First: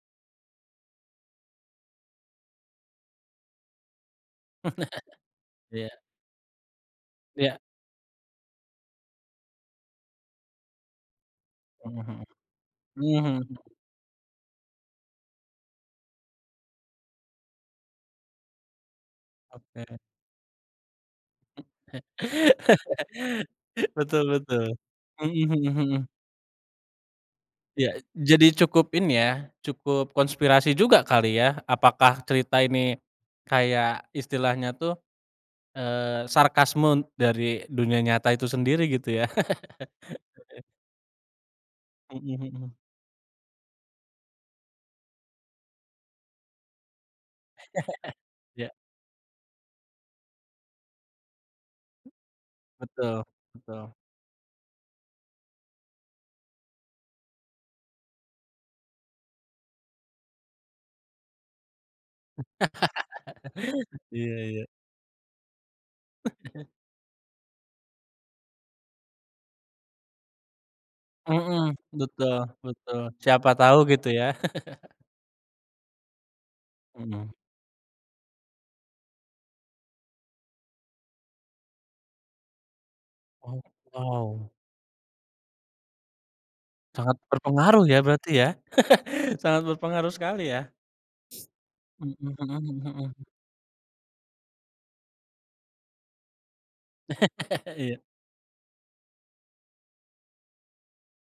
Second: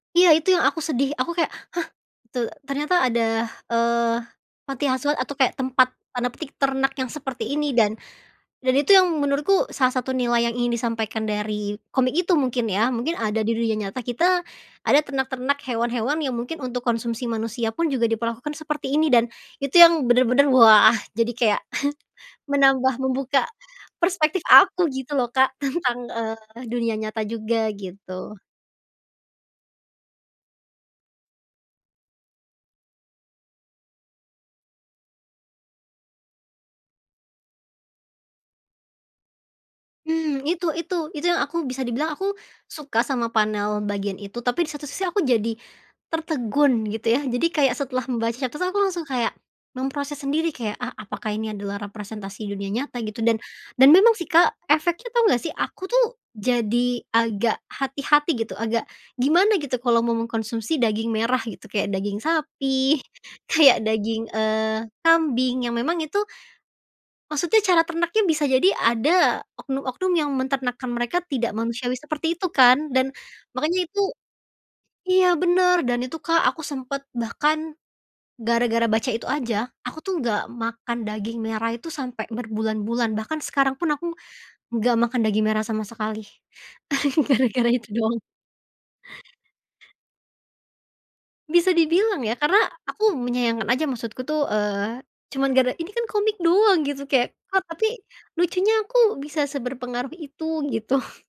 Iya itu yang aku sedih, aku kayak, "Hah, te ternyata ada, eee, panti asuhan atau kayak Iya. tempat, tanda petik, 'ternak' yang seperti Iya. ini." Dan, dan itu yang menurutku salah satu nilai yang ingin disampaikan dari Mmm, komik itu, mungkin ya, mungkin heeh, ada di mhm. dunia nyata kita, ada ternak-ternak hewan-hewan yang mungkin untuk konsumsi manusia pun juga diperlakukan seperti ini, dan itu Oke. yang benar-benar, wah jadi kayak, menambah, membuka Betul perspektif betul. aku, gitu loh, Mhm Kak mhm mhm. tentang, eee, dunia nyata juga Iya, e gitu. jadi cukup ini ya, cukup konspirasi juga kali ya. Apakah cerita ini kayak, istilahnya tuh, eee, sarkasme dari dunia nyata itu sendiri, gitu ya. Mmm, itu itu, itu yang aku, bisa dibilang aku Mhm mhm. suka sama panel bagian itu, tapi di satu sisi aku jadi tertegun gitu ya, jadi kayak setelah membaca, terus Ya. aku langsung kayak, memproses sendiri, kayak, "Ah apakah ini adalah representasi dunia nyata?" Gitu, Betul, dan, dan betul. memang sih, Kak, efeknya tau nggak sih, aku tuh jadi agak hati-hati gitu, agak gimana gitu, kalau mau mengkonsumsi daging merah gitu, kayak daging sapi, kayak daging, Iya iya. eee, kambing yang memang itu maksudnya cara ternaknya bisa jadi ada oknum-oknum yang menternakkan mereka tidak Mmm, manusiawi betul seperti itu kan, betul. dan Siapa tau makanya itu gitu ya. iya benar dan itu, Kak, aku sempat Mmm. bahkan, gara-gara baca itu aja, aku tuh nggak makan daging merah itu, sampai berbulan-bulan, bahkan Oh, sekarang pun aku wow. nggak makan daging merah sama sekali, Sangat gara-gara berpengaruh itu ya, doang. berarti ya. Sangat berpengaruh sekali ya. Bisa Mmm, dibilang eh, ya, karena mhm, hmm, aku heeh. menyayangkan aja, maksudku tuh, eee, cuman gara ini kan komik doang gitu, kayak kok tapi Iya. lucunya aku bisa seberpengaruh itu, gitu.